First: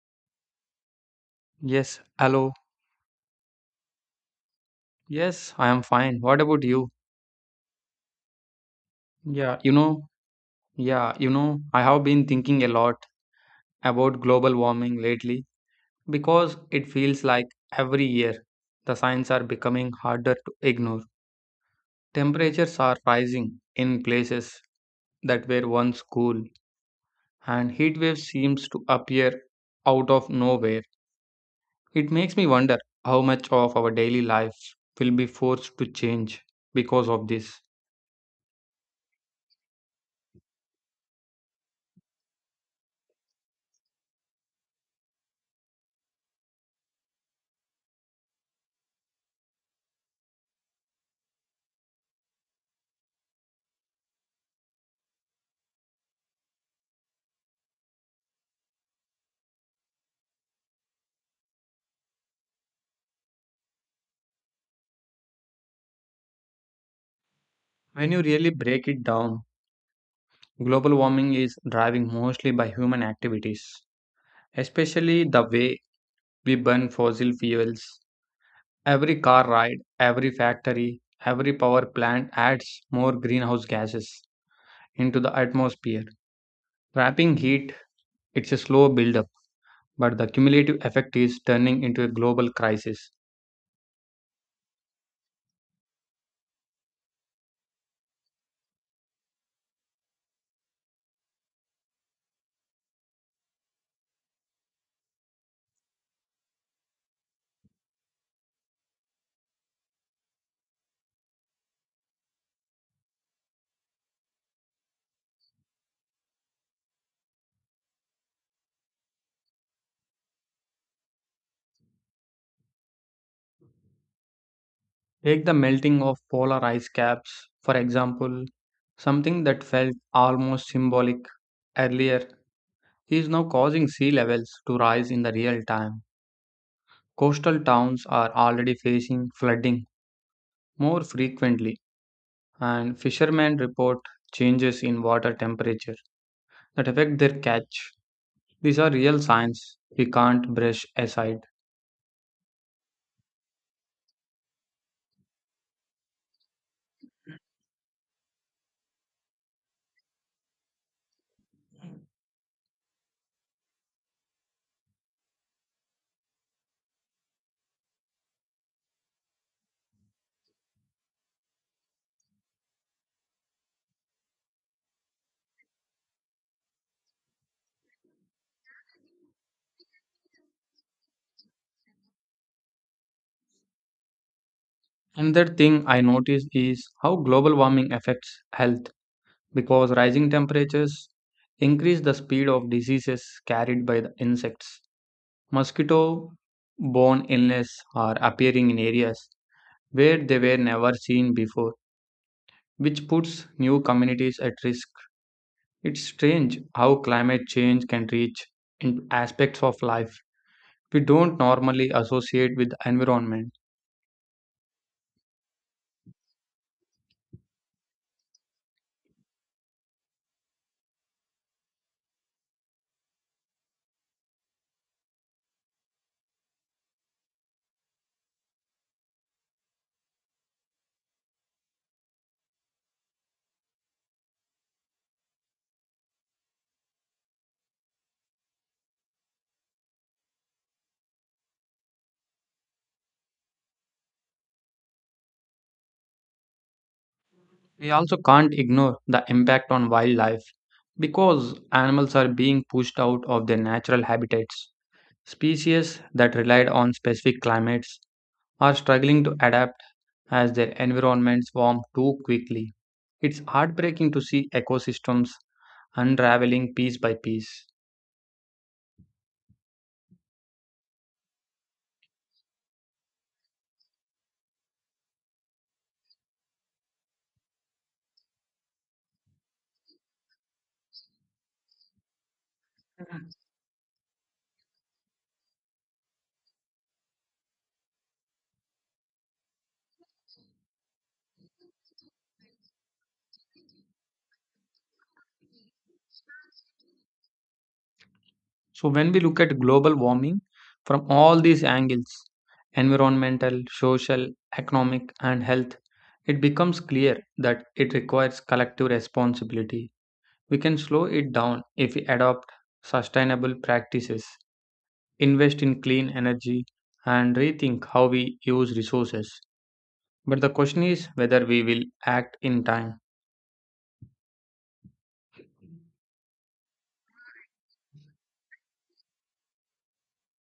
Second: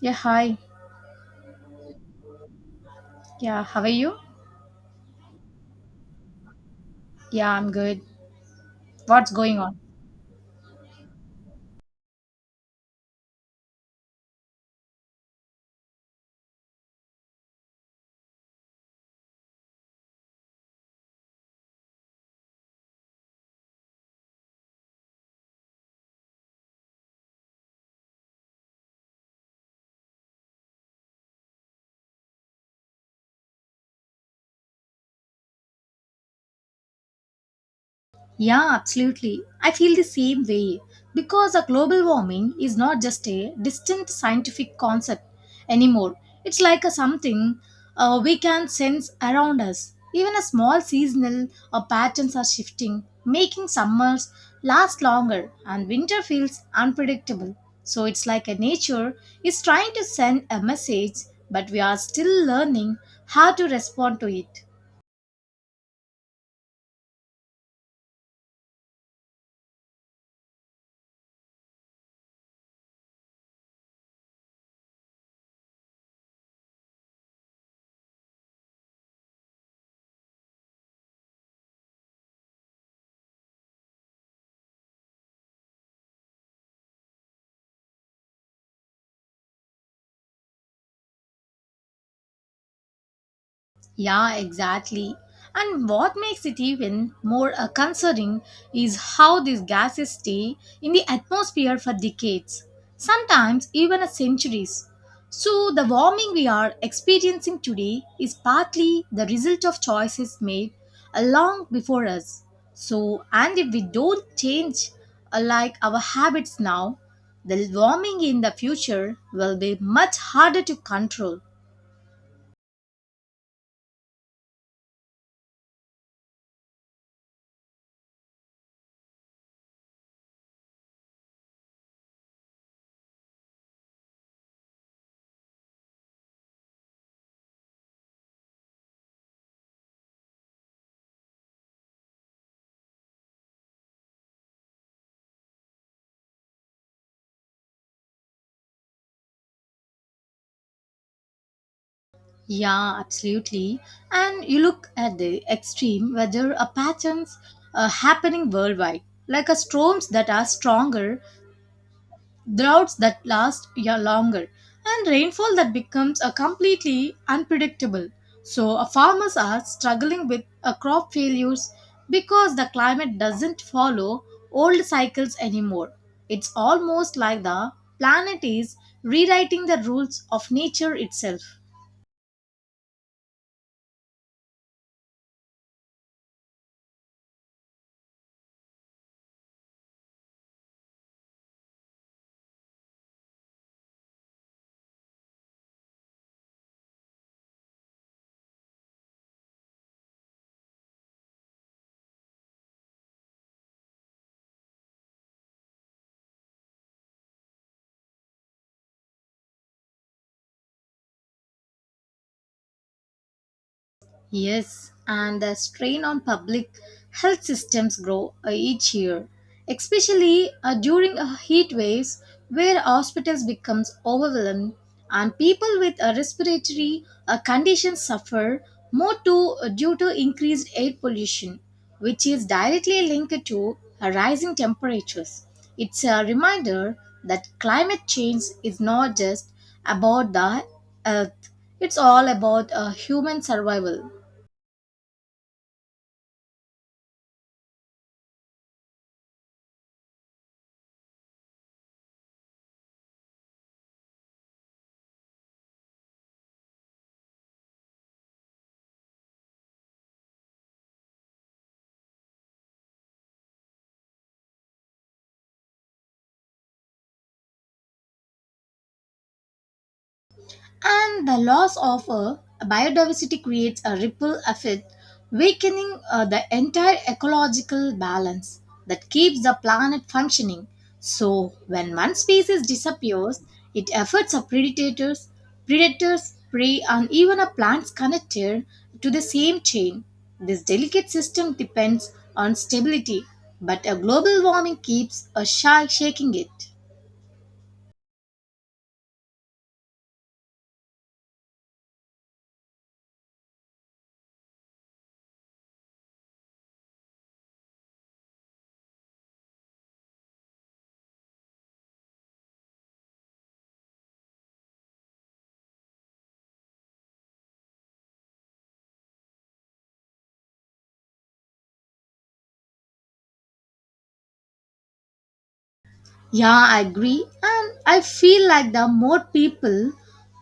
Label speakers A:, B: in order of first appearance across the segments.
A: Yeah, hi.
B: Yes, hello.
A: Yeah, how are you?
B: Yes, I am fine. What about you?
A: Yeah, I'm good. What's going
B: Yeah,
A: on?
B: yeah, I have been thinking a lot about global warming lately because it feels like every year the signs are becoming harder to ignore. Temperatures are rising in places that were once cool, and heat waves seems to appear out of nowhere. It makes me wonder how much of our daily life will be forced to change because of this.
A: Yeah, absolutely. I feel the same way because a global warming is not just a distant scientific concept anymore. It's like a something we can sense around us. Even a small seasonal patterns are shifting, making summers last longer and winter feels unpredictable. So it's like a nature is trying to send a message, but we are still learning how to respond to it.
B: When you really break it down, global warming is driven mostly by human activities, especially the way we burn fossil fuels. Every car ride, every factory, every power plant adds more greenhouse gases into the atmosphere. Trapping heat, it's a slow buildup, but the cumulative effect is turning into a global crisis.
A: Yeah, exactly. And what makes it even more concerning is how these gases stay in the atmosphere for decades, sometimes even a centuries. So, the warming we are experiencing today is partly the result of choices made long before us. So, and if we don't change like our habits now, the warming in the future will be much harder to control.
B: Take the melting of polar ice caps, for example, something that felt almost symbolic earlier is now causing sea levels to rise in the real time. Coastal towns are already facing flooding more frequently, and fishermen report changes in water temperature that affect their catch. These are real signs we can't brush aside.
A: Yeah, absolutely. And you look at the extreme weather patterns happening worldwide, like a storms that are stronger, droughts that last yeah, longer, and rainfall that becomes a completely unpredictable. So, farmers are struggling with crop failures because the climate doesn't follow old cycles anymore. It's almost like the planet is rewriting the rules of nature itself.
B: Another thing I noticed is how global warming affects health because rising temperatures increase the speed of diseases carried by the insects. Mosquito borne illness are appearing in areas where they were never seen before, which puts new communities at risk. It's strange how climate change can reach into aspects of life we don't normally associate with the environment.
A: Yes, and the strain on public health systems grow each year, especially during heat waves where hospitals becomes overwhelmed and people with respiratory conditions suffer more to, due to increased air pollution, which is directly linked to rising temperatures. It's a reminder that climate change is not just about the earth; it's all about human survival.
B: We also can't ignore the impact on wildlife because animals are being pushed out of their natural habitats. Species that relied on specific climates are struggling to adapt as their environments warm too quickly. It's heartbreaking to see ecosystems unraveling piece by piece.
A: And the loss of biodiversity creates a ripple effect, weakening the entire ecological balance that keeps the planet functioning. So, when one species disappears, it affects a predators, prey, and even a plants connected to the same chain. This delicate system depends on stability, but a global warming keeps a shark shaking it.
B: So, when we look at global warming from all these angles environmental, social, economic, and health it becomes clear that it requires collective responsibility. We can slow it down if we adopt sustainable practices, invest in clean energy, and rethink how we use resources. But the question is whether we will act in time.
A: Yeah, I agree. And I feel like the more people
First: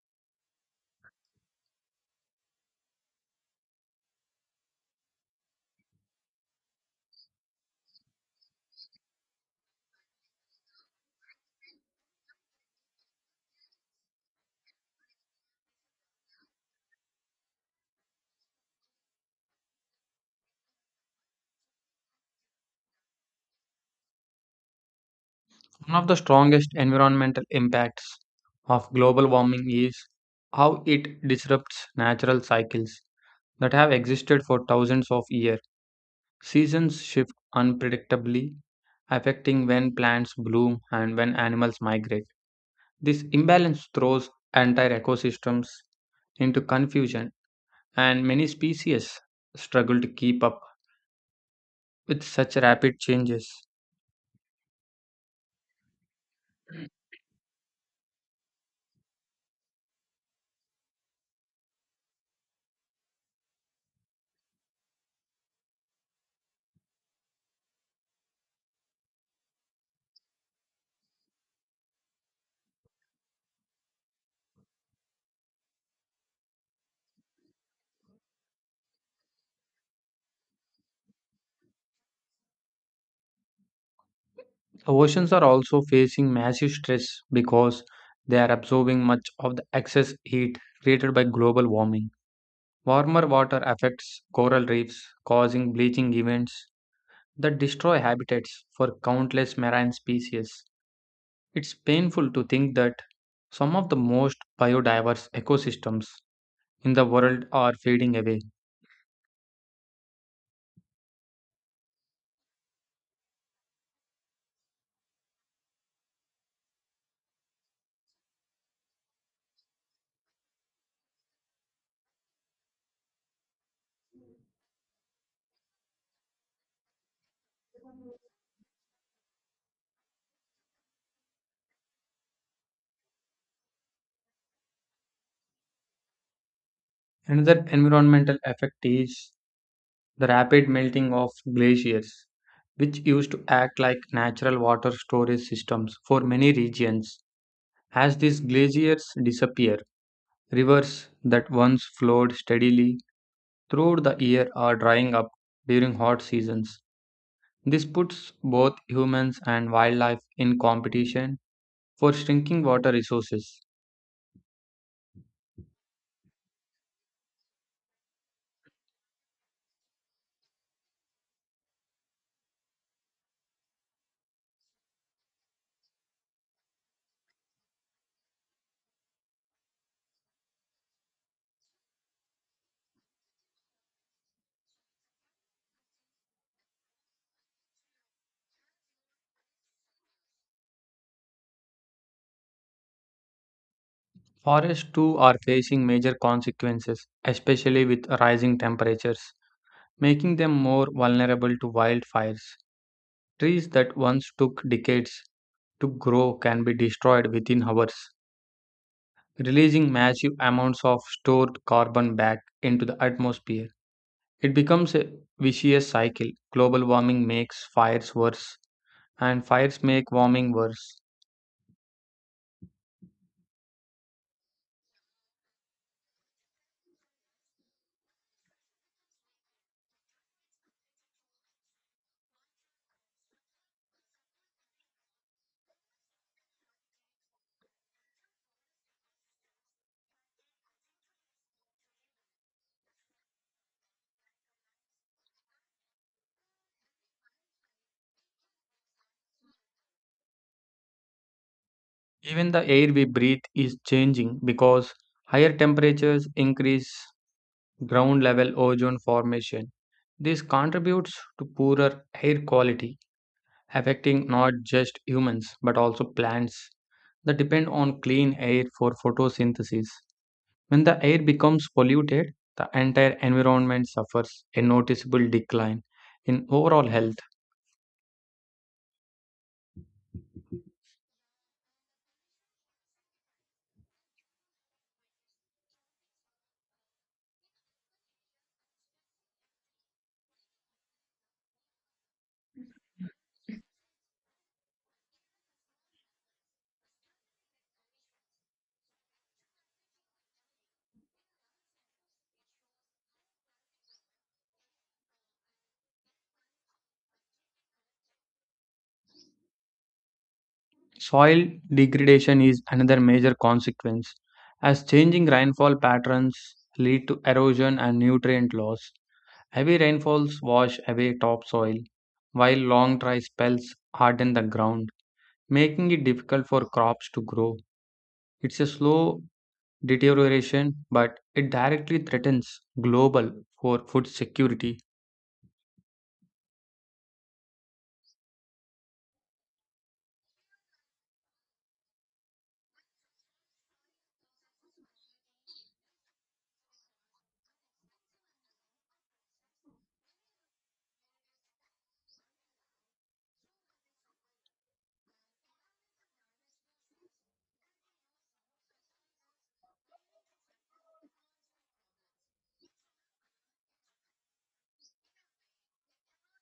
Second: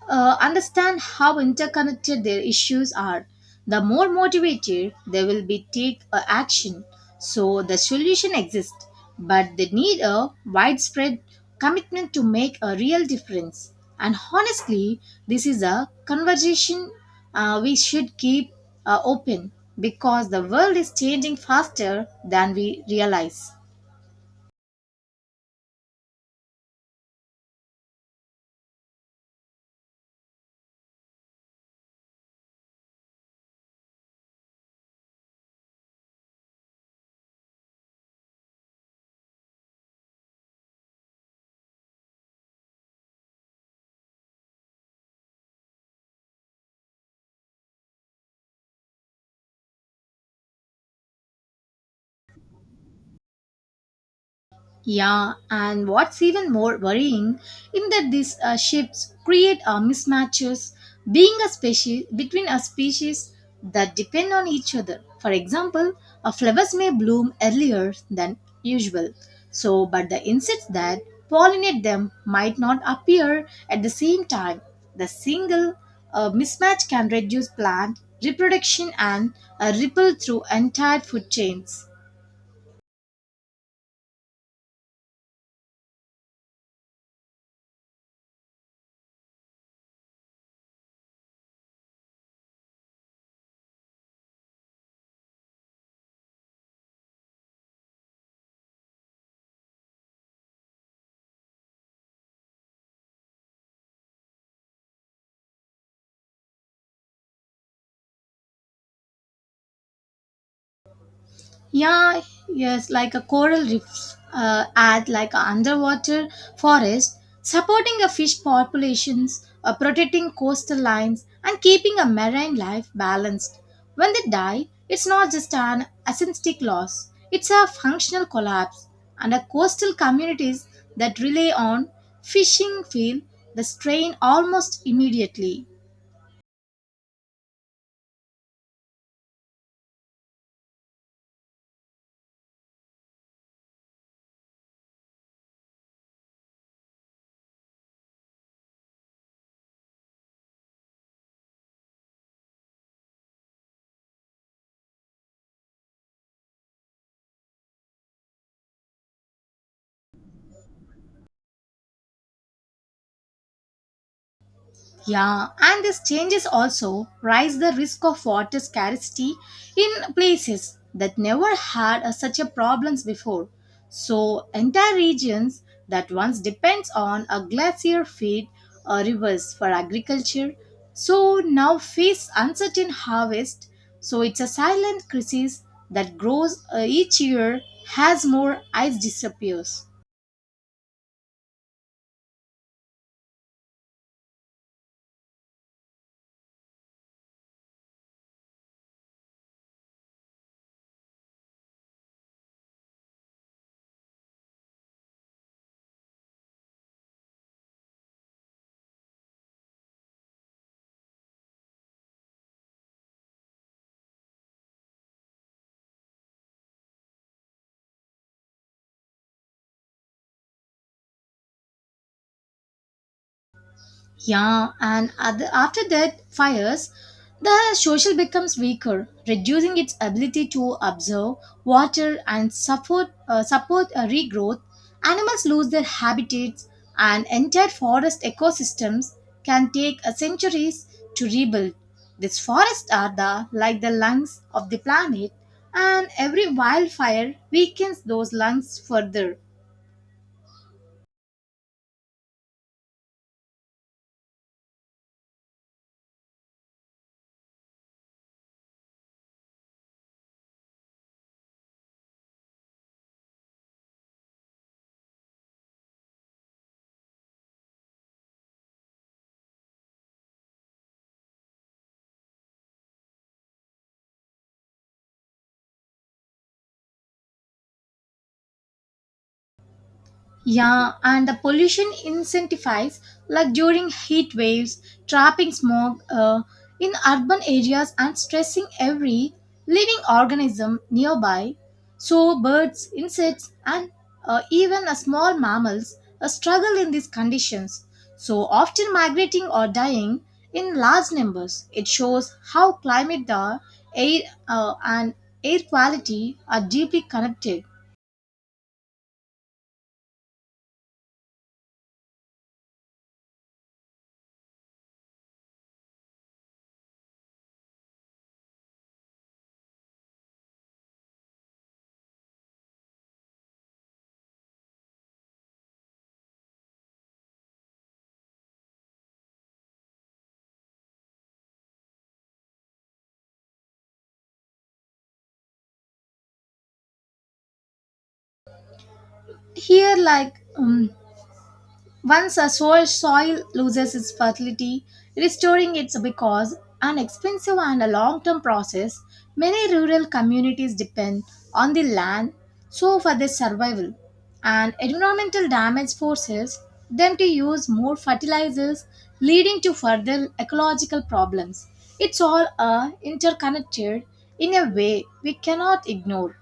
A: understand how interconnected their issues are, the more motivated they will be take action. So the solution exists, but they need a widespread commitment to make a real difference. And honestly, this is a conversation we should keep open because the world is changing faster than we realize.
B: One of the strongest environmental impacts of global warming is how it disrupts natural cycles that have existed for thousands of years. Seasons shift unpredictably, affecting when plants bloom and when animals migrate. This imbalance throws entire ecosystems into confusion, and many species struggle to keep up with such rapid changes.
A: Yeah, and what's even more worrying in that these shifts create mismatches being a species between a species that depend on each other. For example, flowers may bloom earlier than usual, so but the insects that pollinate them might not appear at the same time. The single mismatch can reduce plant reproduction and ripple through entire food chains.
B: Oceans are also facing massive stress because they are absorbing much of the excess heat created by global warming. Warmer water affects coral reefs, causing bleaching events that destroy habitats for countless marine species. It's painful to think that some of the most biodiverse ecosystems in the world are fading away.
A: Yeah, yes, like a coral reefs act like a underwater forest, supporting a fish populations, protecting coastal lines, and keeping a marine life balanced. When they die, it's not just an aesthetic loss; it's a functional collapse. And the coastal communities that rely on fishing feel the strain almost immediately.
B: Another environmental effect is the rapid melting of glaciers, which used to act like natural water storage systems for many regions. As these glaciers disappear, rivers that once flowed steadily throughout the year are drying up during hot seasons. This puts both humans and wildlife in competition for shrinking water resources.
A: Yeah, and these changes also raise the risk of water scarcity in places that never had such a problems before. So entire regions that once depends on a glacier feed or rivers for agriculture, so now face uncertain harvest. So it's a silent crisis that grows each year as more ice disappears.
B: Forests too are facing major consequences, especially with rising temperatures, making them more vulnerable to wildfires. Trees that once took decades to grow can be destroyed within hours, releasing massive amounts of stored carbon back into the atmosphere. It becomes a vicious cycle. Global warming makes fires worse, and fires make warming worse.
A: Yeah, and after that fires, the social becomes weaker, reducing its ability to observe, water, and support regrowth. Animals lose their habitats, and entire forest ecosystems can take centuries to rebuild. These forests are the like the lungs of the planet, and every wildfire weakens those lungs further.
B: Even the air we breathe is changing because higher temperatures increase ground level ozone formation. This contributes to poorer air quality, affecting not just humans but also plants that depend on clean air for photosynthesis. When the air becomes polluted, the entire environment suffers a noticeable decline in overall health.
A: Yeah, and the pollution intensifies like during heat waves, trapping smog in urban areas and stressing every living organism nearby. So birds, insects, and even small mammals struggle in these conditions. So often migrating or dying in large numbers. It shows how climate, the air, and air quality are deeply connected.
B: Soil degradation is another major consequence, as changing rainfall patterns lead to erosion and nutrient loss. Heavy rainfalls wash away topsoil, while long dry spells harden the ground, making it difficult for crops to grow. It's a slow deterioration, but it directly threatens global for food security.
A: Here, like once a soil loses its fertility, restoring it becomes an expensive and a long-term process. Many rural communities depend on the land so for their survival, and environmental damage forces them to use more fertilizers, leading to further ecological problems. It's all interconnected in a way we cannot ignore.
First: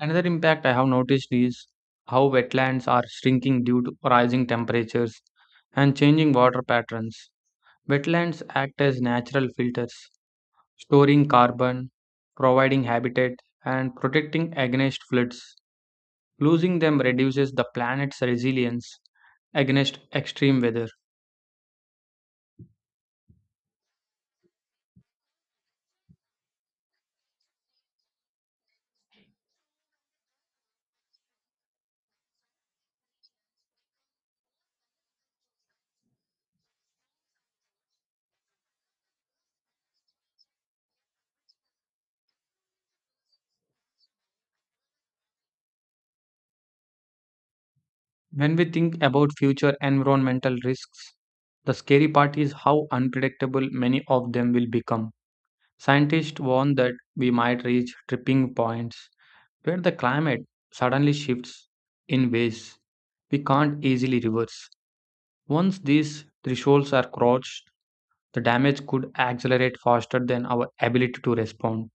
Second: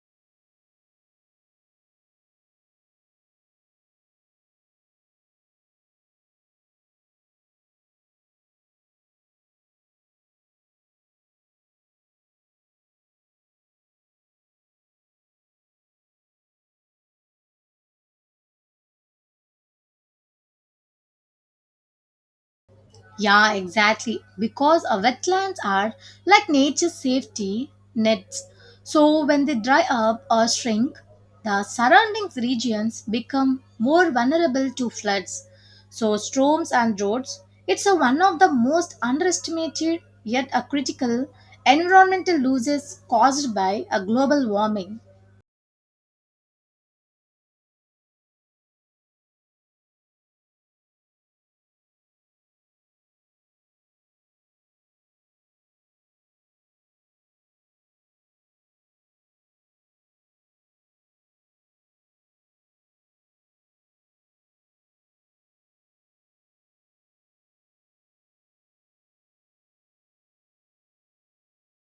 B: Another impact I have noticed is how wetlands are shrinking due to rising temperatures and changing water patterns. Wetlands act as natural filters, storing carbon, providing habitat, and protecting against floods. Losing them reduces the planet's resilience against extreme weather.
A: Yeah, exactly. Because our wetlands are like nature's safety nets. So when they dry up or shrink, the surrounding regions become more vulnerable to floods. So storms and droughts, it's a one of the most underestimated yet a critical environmental losses caused by a global warming.
B: When we think about future environmental risks, the scary part is how unpredictable many of them will become. Scientists warn that we might reach tripping points where the climate suddenly shifts in ways we can't easily reverse. Once these thresholds are crossed, the damage could accelerate faster than our ability to respond.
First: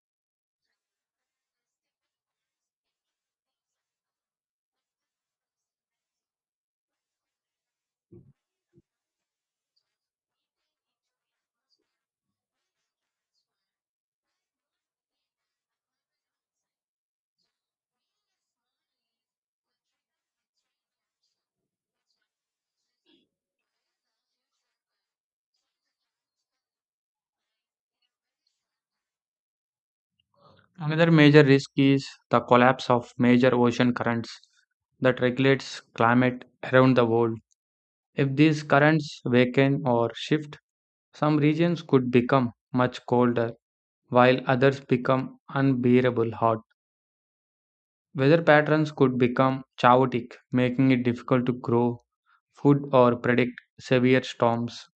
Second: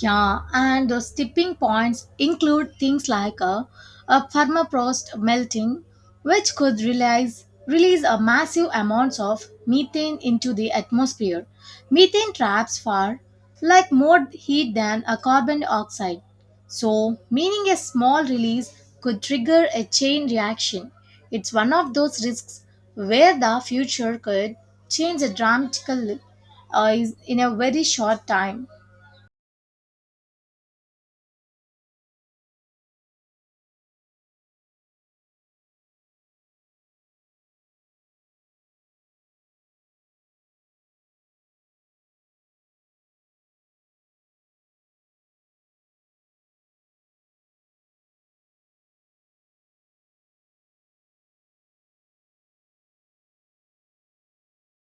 A: Yeah, and those tipping points include things like a permafrost melting, which could release a massive amounts of methane into the atmosphere. Methane traps far like more heat than a carbon dioxide. So, meaning a small release could trigger a chain reaction. It's one of those risks where the future could change dramatically uh, in a very short time.
B: Another major risk is the collapse of major ocean currents that regulates climate around the world. If these currents weaken or shift, some regions could become much colder while others become unbearable hot. Weather patterns could become chaotic, making it difficult to grow food or predict severe storms.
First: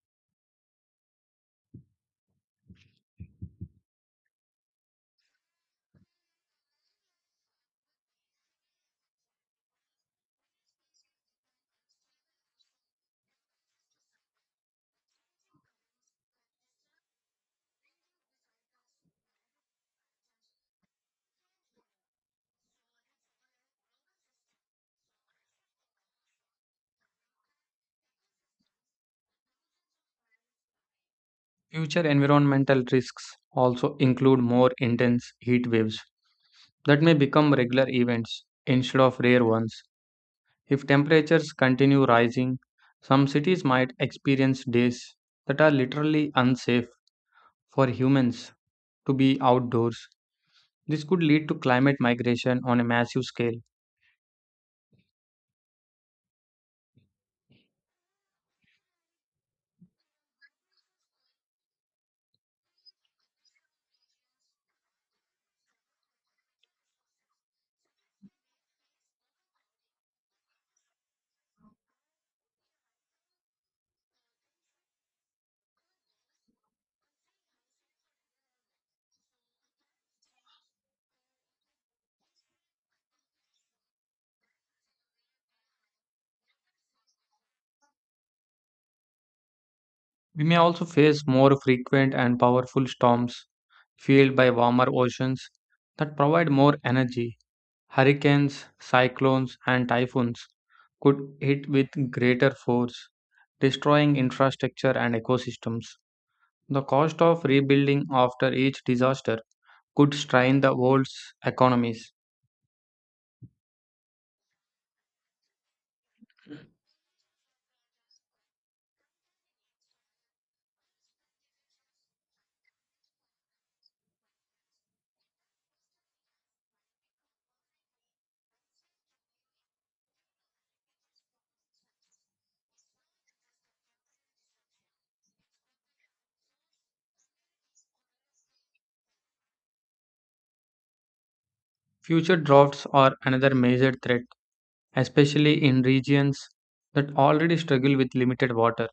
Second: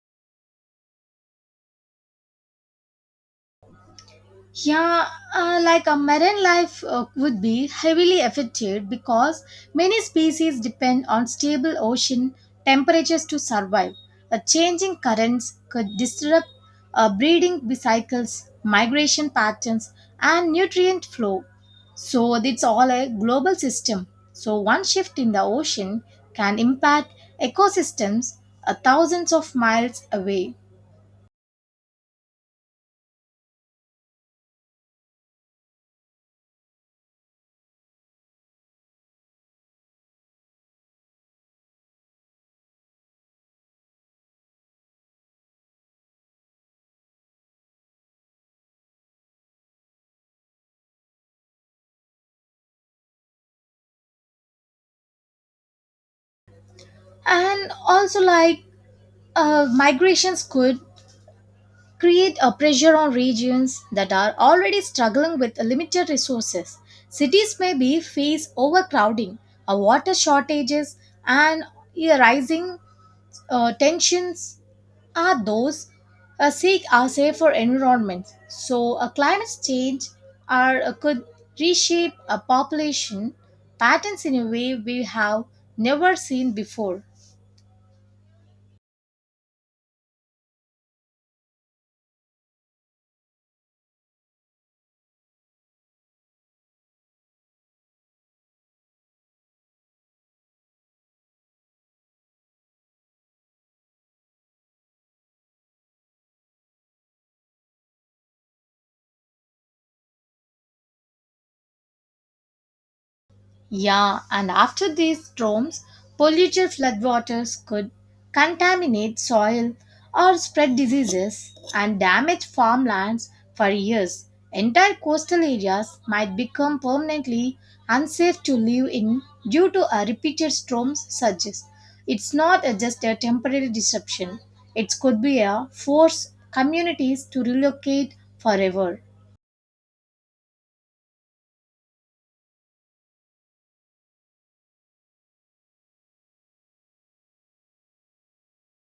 A: Yeah, like a marine life would be heavily affected because many species depend on stable ocean temperatures to survive. A changing currents could disrupt breeding cycles, migration patterns, and nutrient flow. So it's all a global system. So one shift in the ocean can impact ecosystems thousands of miles away.
B: Future environmental risks also include more intense heat waves that may become regular events instead of rare ones. If temperatures continue rising, some cities might experience days that are literally unsafe for humans to be outdoors. This could lead to climate migration on a massive scale.
A: And also, like migrations could create a pressure on regions that are already struggling with limited resources. Cities may be face overcrowding, a water shortages, and a rising tensions are those seek a safer environment. So, a climate change are, could reshape a population patterns in a way we have never seen before.
B: We may also face more frequent and powerful storms fueled by warmer oceans that provide more energy. Hurricanes, cyclones, and typhoons could hit with greater force, destroying infrastructure and ecosystems. The cost of rebuilding after each disaster could strain the world's economies.
A: Yeah, and after these storms, polluted floodwaters could contaminate soil or spread diseases and damage farmlands for years. Entire coastal areas might become permanently unsafe to live in due to a repeated storms such as. It's not just a temporary disruption. It could be a force communities to relocate forever.
B: Future droughts are another major threat, especially in regions that already struggle with limited water.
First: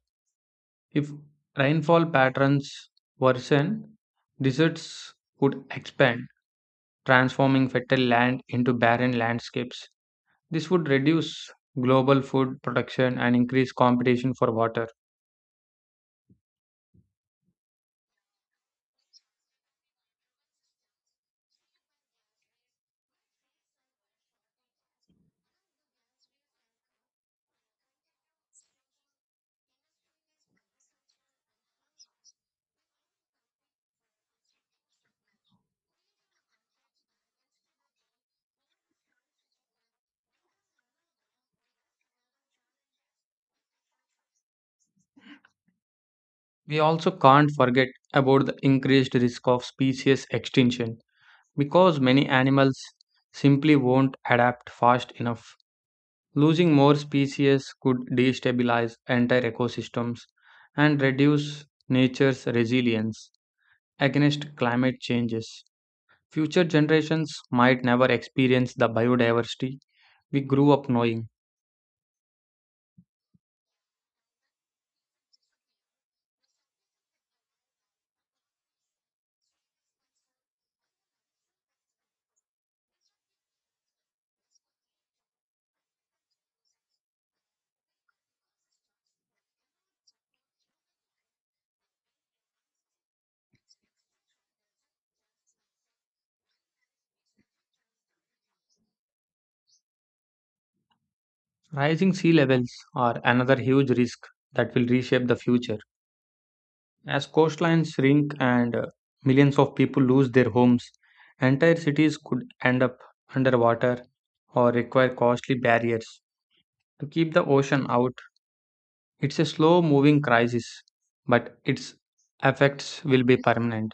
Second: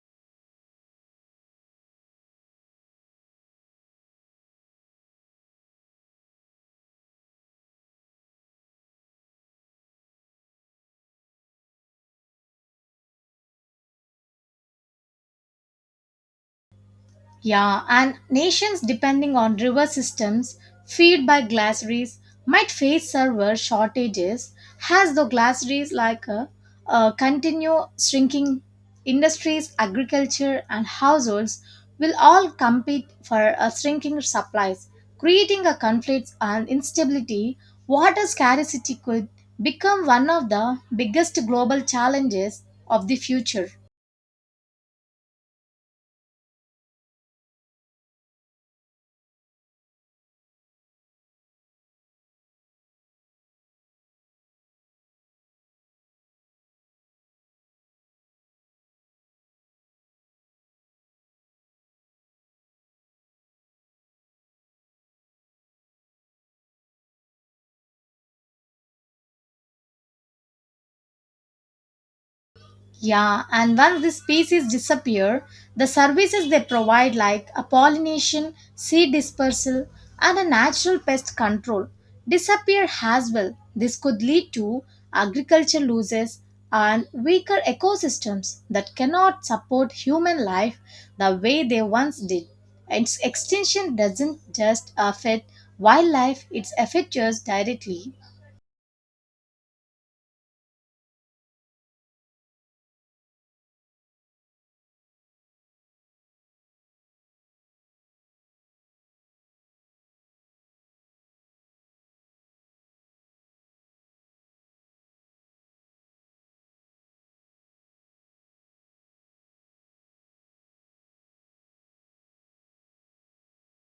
B: If rainfall patterns worsen, deserts could expand, transforming fertile land into barren landscapes. This would reduce global food production and increase competition for water.
A: Yeah, and nations depending on river systems fed by glaciers might face server shortages as the glaciers like continue shrinking industries, agriculture and households will all compete for shrinking supplies, creating a conflict and instability. Water scarcity could become one of the biggest global challenges of the future.
B: We also can't forget about the increased risk of species extinction because many animals simply won't adapt fast enough. Losing more species could destabilize entire ecosystems and reduce nature's resilience against climate changes. Future generations might never experience the biodiversity we grew up knowing.
A: Yeah, and once the species disappear, the services they provide, like a pollination, seed dispersal, and a natural pest control, disappear as well. This could lead to agriculture losses and weaker ecosystems that cannot support human life the way they once did. Its extinction doesn't just affect wildlife, it affects us directly.
B: Rising sea levels are another huge risk that will reshape the future. As coastlines shrink and millions of people lose their homes, entire cities could end up underwater or require costly barriers to keep the ocean out. It's a slow moving crisis, but its effects will be permanent.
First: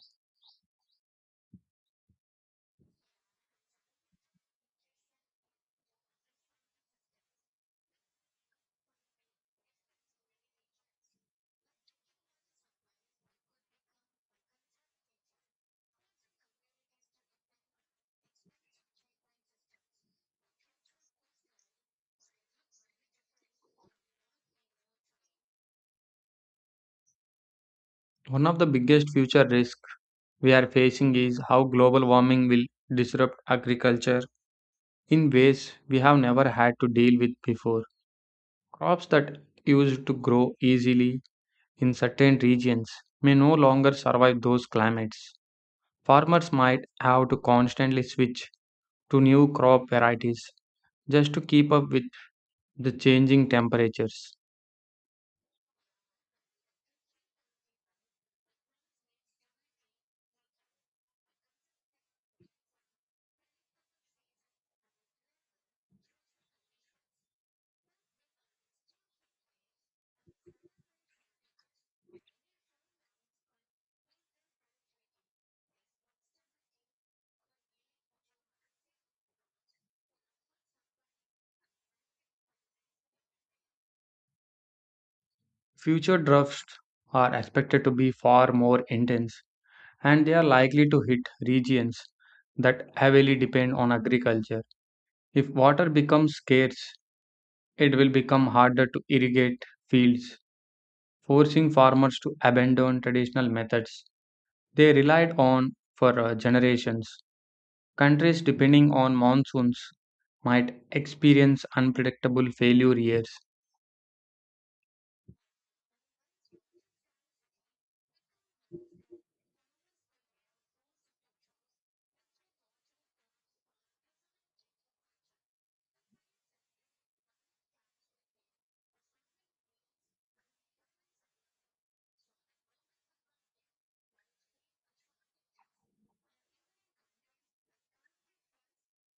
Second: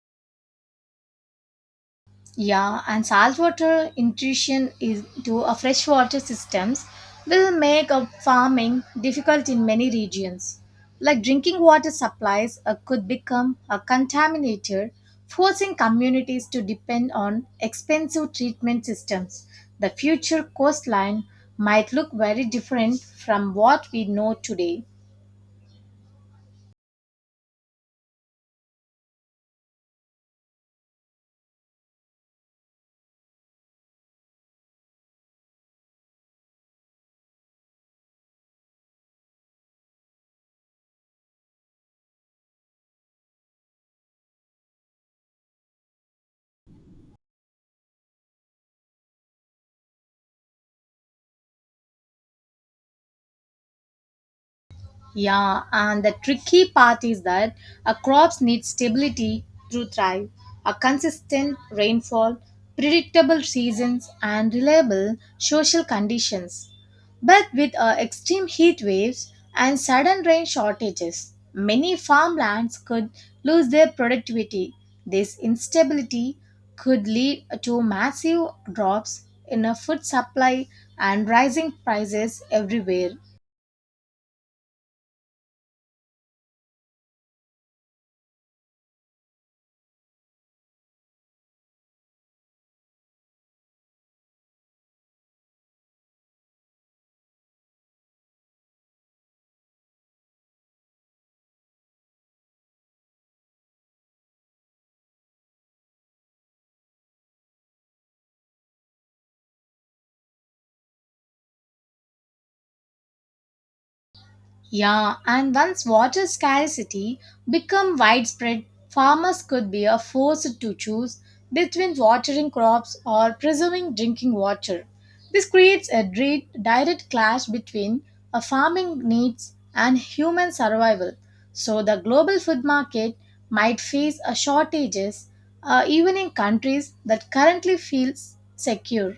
A: Yeah, and saltwater intrusion into a freshwater systems will make a farming difficult in many regions. Like drinking water supplies could become a contaminator, forcing communities to depend on expensive treatment systems. The future coastline might look very different from what we know today.
B: One of the biggest future risks we are facing is how global warming will disrupt agriculture in ways we have never had to deal with before. Crops that used to grow easily in certain regions may no longer survive those climates. Farmers might have to constantly switch to new crop varieties just to keep up with the changing temperatures.
A: Yeah, and the tricky part is that a crops need stability to thrive. A consistent rainfall, predictable seasons, and reliable social conditions. But with extreme heat waves and sudden rain shortages, many farmlands could lose their productivity. This instability could lead to massive drops in a food supply and rising prices everywhere.
B: Future droughts are expected to be far more intense and they are likely to hit regions that heavily depend on agriculture. If water becomes scarce, it will become harder to irrigate fields, forcing farmers to abandon traditional methods they relied on for generations. Countries depending on monsoons might experience unpredictable failure years.
A: Yeah, and once water scarcity become widespread, farmers could be are forced to choose between watering crops or preserving drinking water. This creates a direct clash between a farming needs and human survival. So the global food market might face a shortages even in countries that currently feels secure.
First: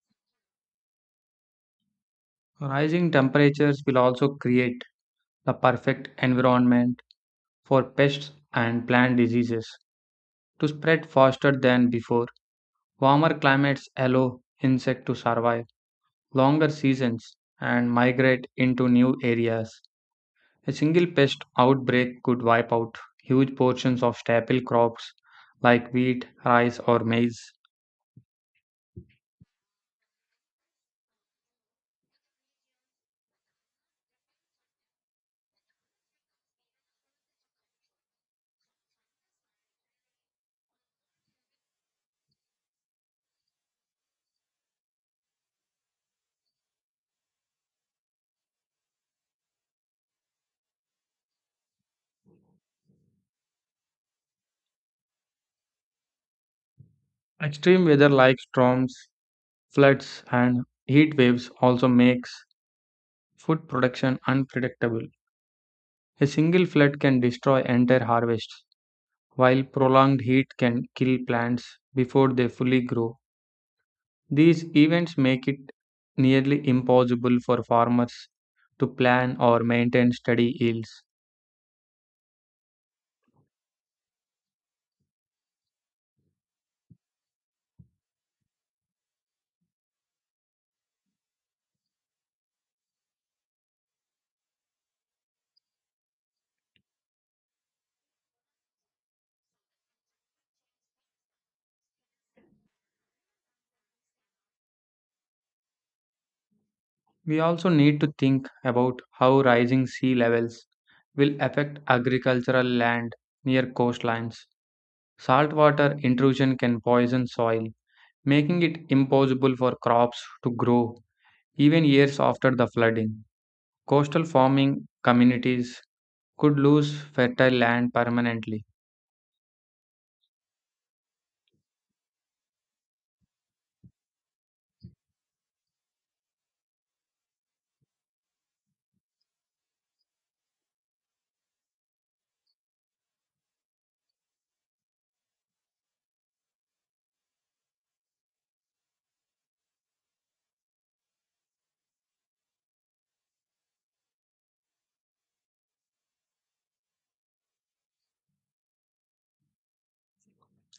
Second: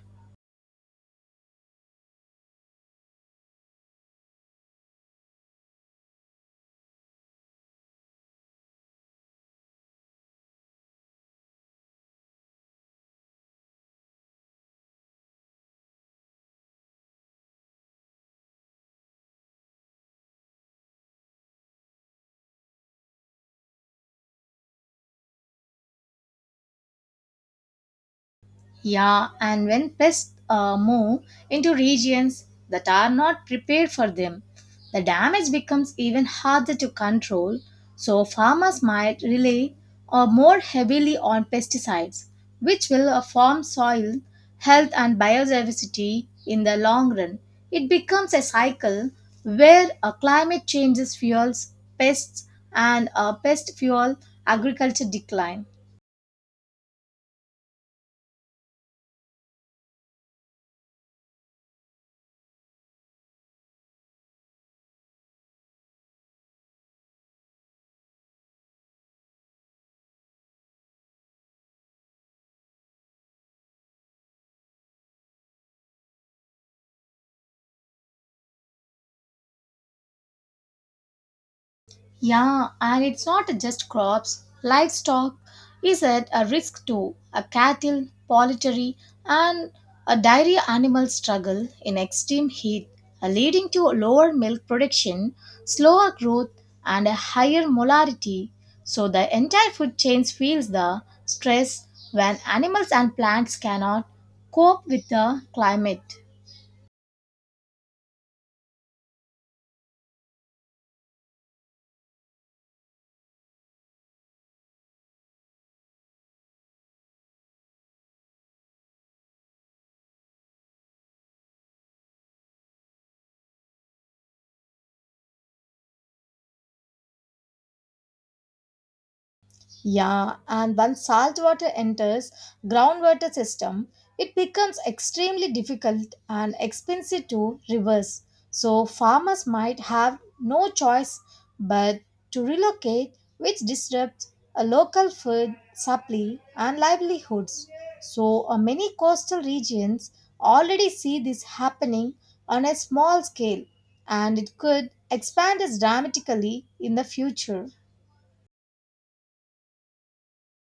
B: Rising temperatures will also create the perfect environment for pests and plant diseases to spread faster than before. Warmer climates allow insects to survive longer seasons and migrate into new areas. A single pest outbreak could wipe out huge portions of staple crops like wheat, rice, or maize.
A: Yeah, and when pests move into regions that are not prepared for them, the damage becomes even harder to control. So, farmers might rely more heavily on pesticides, which will harm soil health and biodiversity in the long run. It becomes a cycle where climate changes fuels pests and pest fuel agriculture decline.
B: Extreme weather like storms, floods, and heat waves also makes food production unpredictable. A single flood can destroy entire harvests while prolonged heat can kill plants before they fully grow. These events make it nearly impossible for farmers to plan or maintain steady yields.
A: Yeah, and it's not just crops. Livestock is at a risk too. A cattle, poultry, and a dairy animal struggle in extreme heat, leading to lower milk production, slower growth, and a higher molarity. So the entire food chain feels the stress when animals and plants cannot cope with the climate.
B: We also need to think about how rising sea levels will affect agricultural land near coastlines. Saltwater intrusion can poison soil, making it impossible for crops to grow even years after the flooding. Coastal farming communities could lose fertile land permanently.
A: Yeah, and once salt water enters groundwater system, it becomes extremely difficult and expensive to reverse. So farmers might have no choice but to relocate, which disrupts a local food supply and livelihoods. So many coastal regions already see this happening on a small scale, and it could expand as dramatically in the future.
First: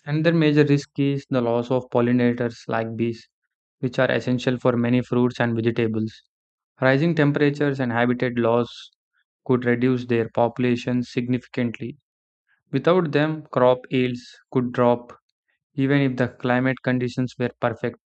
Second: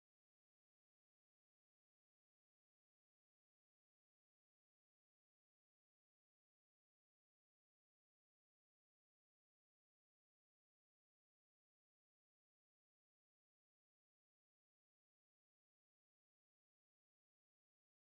B: Another major risk is the loss of pollinators like bees, which are essential for many fruits and vegetables. Rising temperatures and habitat loss could reduce their populations significantly. Without them, crop yields could drop even if the climate conditions were perfect.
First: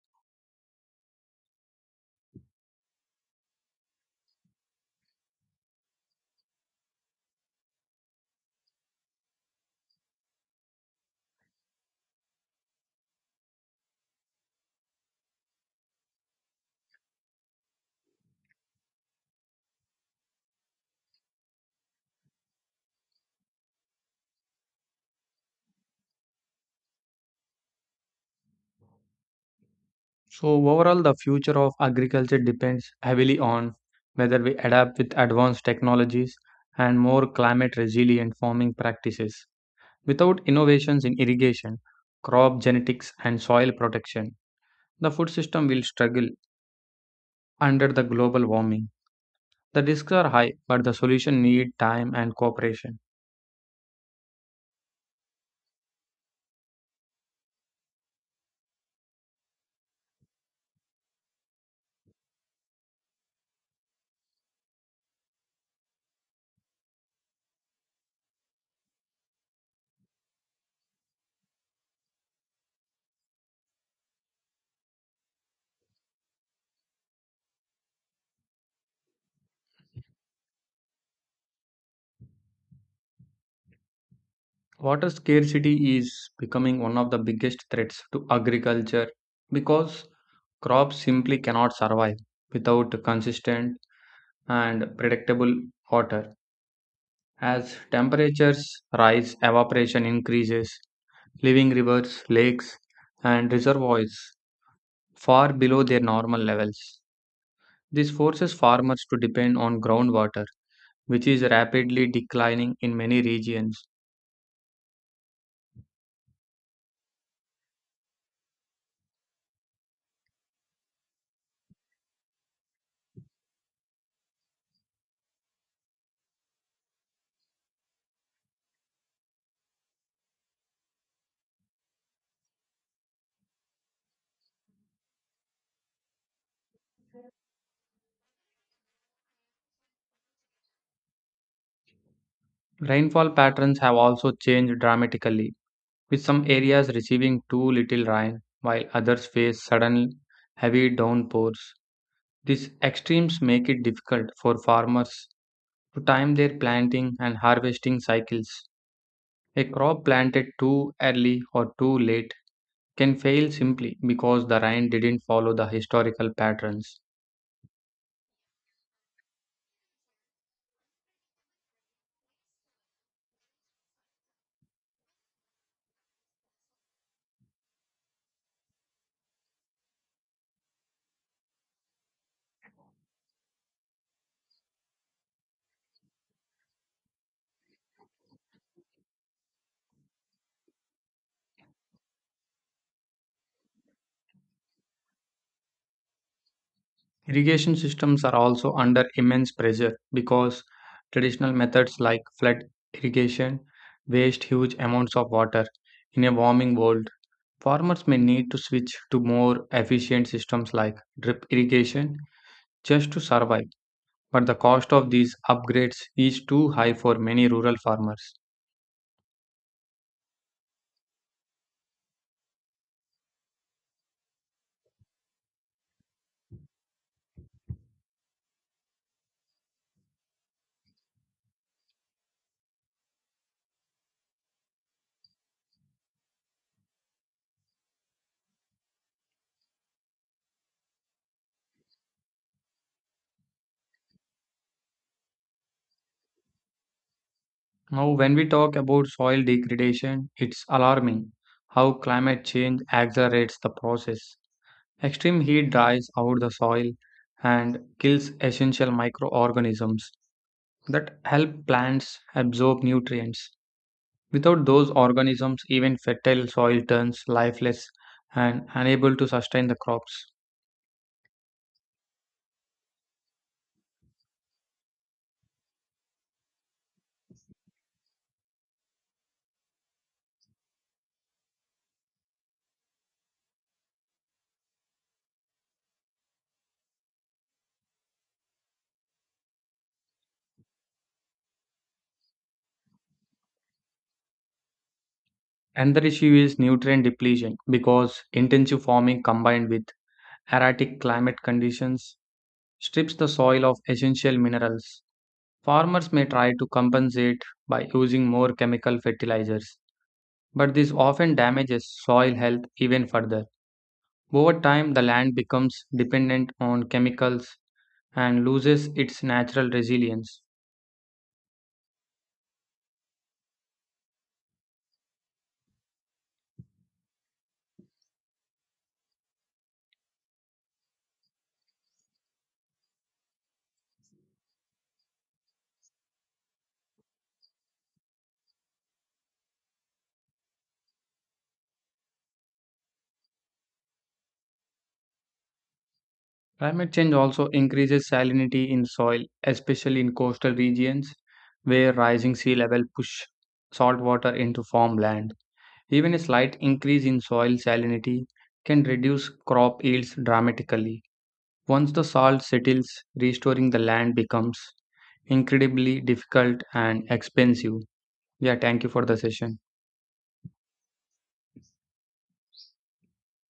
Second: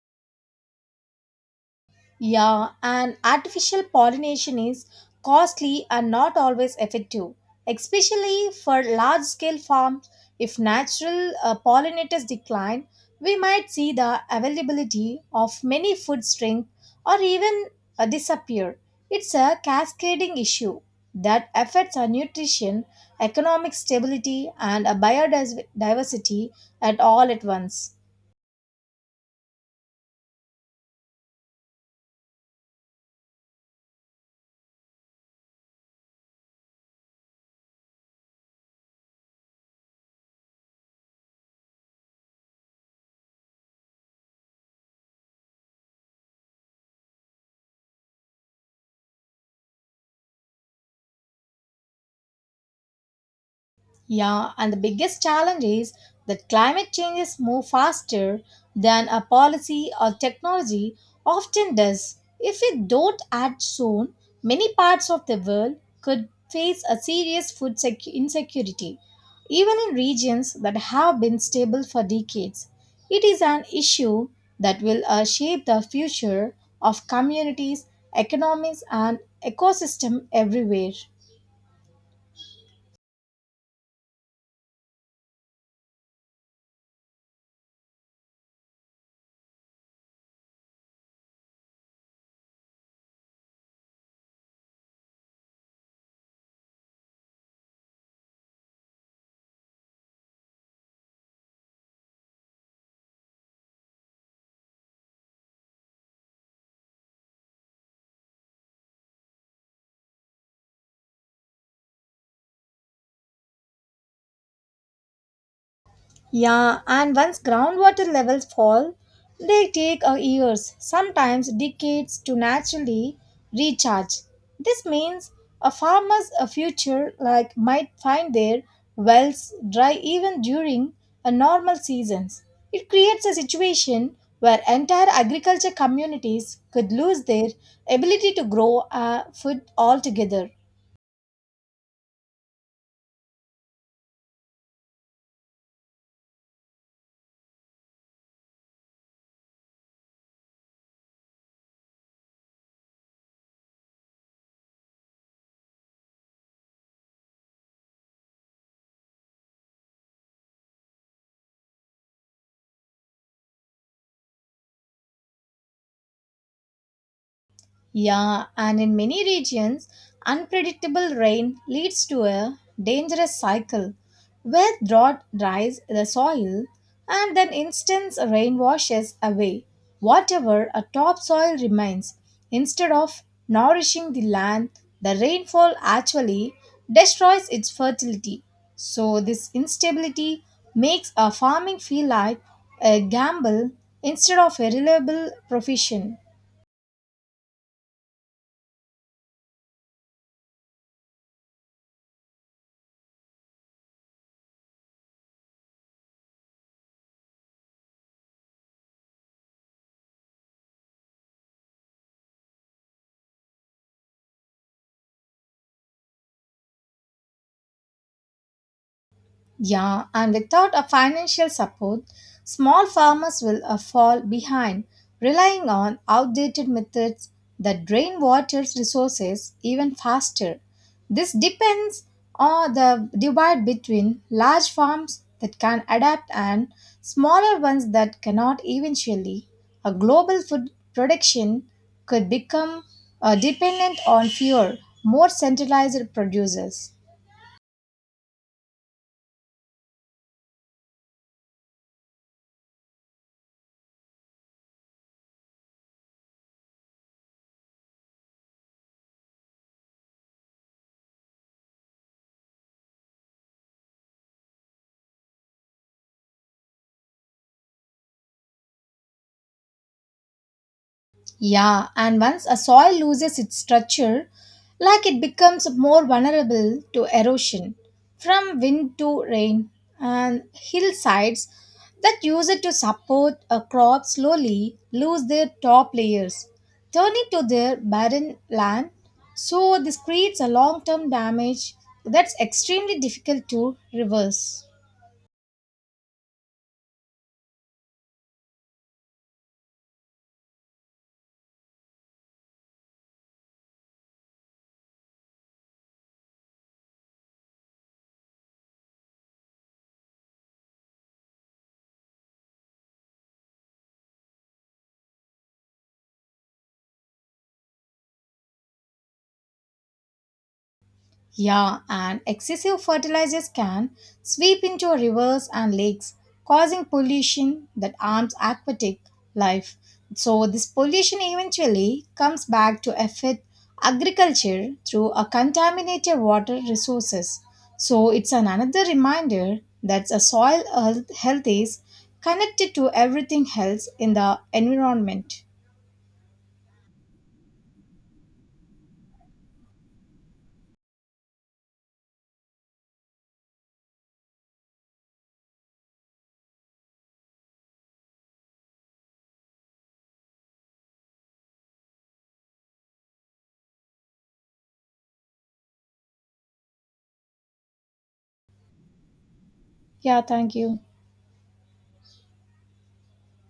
A: Yeah, and artificial pollination is costly and not always effective, especially for large scale farms. If natural pollinators decline, we might see the availability of many food strength or even disappear. It's a cascading issue that affects our nutrition, economic stability, and biodiversity at all at once.
B: So, overall, the future of agriculture depends heavily on whether we adapt with advanced technologies and more climate resilient farming practices. Without innovations in irrigation, crop genetics, and soil protection, the food system will struggle under the global warming. The risks are high, but the solution need time and cooperation.
A: Yeah, and the biggest challenge is that climate changes move faster than a policy or technology often does. If we don't act soon, many parts of the world could face a serious food insecurity, even in regions that have been stable for decades. It is an issue that will shape the future of communities, economies, and ecosystem everywhere.
B: Water scarcity is becoming one of the biggest threats to agriculture because crops simply cannot survive without consistent and predictable water. As temperatures rise, evaporation increases, leaving rivers, lakes, and reservoirs far below their normal levels. This forces farmers to depend on groundwater, which is rapidly declining in many regions.
A: Yeah, and once groundwater levels fall, they take years, sometimes decades, to naturally recharge. This means a farmer's future like might find their wells dry even during a normal seasons. It creates a situation where entire agriculture communities could lose their ability to grow food altogether.
B: Rainfall patterns have also changed dramatically, with some areas receiving too little rain while others face sudden heavy downpours. These extremes make it difficult for farmers to time their planting and harvesting cycles. A crop planted too early or too late can fail simply because the rain didn't follow the historical patterns.
A: Yeah, and in many regions, unpredictable rain leads to a dangerous cycle where drought dries the soil and then instant rain washes away whatever a topsoil remains. Instead of nourishing the land, the rainfall actually destroys its fertility. So, this instability makes a farming feel like a gamble instead of a reliable profession.
B: Irrigation systems are also under immense pressure because traditional methods like flood irrigation waste huge amounts of water. In a warming world, farmers may need to switch to more efficient systems like drip irrigation just to survive, but the cost of these upgrades is too high for many rural farmers.
A: Yeah, and without a financial support, small farmers will fall behind, relying on outdated methods that drain water resources even faster. This depends on the divide between large farms that can adapt and smaller ones that cannot eventually. A global food production could become dependent on fewer, more centralized producers.
B: Now, when we talk about soil degradation, it's alarming how climate change accelerates the process. Extreme heat dries out the soil and kills essential microorganisms that help plants absorb nutrients. Without those organisms, even fertile soil turns lifeless and unable to sustain the crops.
A: Yeah, and once a soil loses its structure, like it becomes more vulnerable to erosion from wind to rain, and hillsides that use it to support a crop slowly lose their top layers, turning to their barren land. So, this creates a long term damage that's extremely difficult to reverse.
B: Another issue is nutrient depletion because intensive farming combined with erratic climate conditions strips the soil of essential minerals. Farmers may try to compensate by using more chemical fertilizers, but this often damages soil health even further. Over time, the land becomes dependent on chemicals and loses its natural resilience.
A: Yeah, and excessive fertilizers can sweep into rivers and lakes, causing pollution that harms aquatic life. So, this pollution eventually comes back to affect agriculture through a contaminated water resources. So, it's an another reminder that a soil health is connected to everything else in the environment.
B: Climate change also increases salinity in soil, especially in coastal regions where rising sea level push salt water into farmland. Even a slight increase in soil salinity can reduce crop yields dramatically. Once the salt settles, restoring the land becomes incredibly difficult and expensive. Yeah, thank you for the session.
A: Yeah, thank you.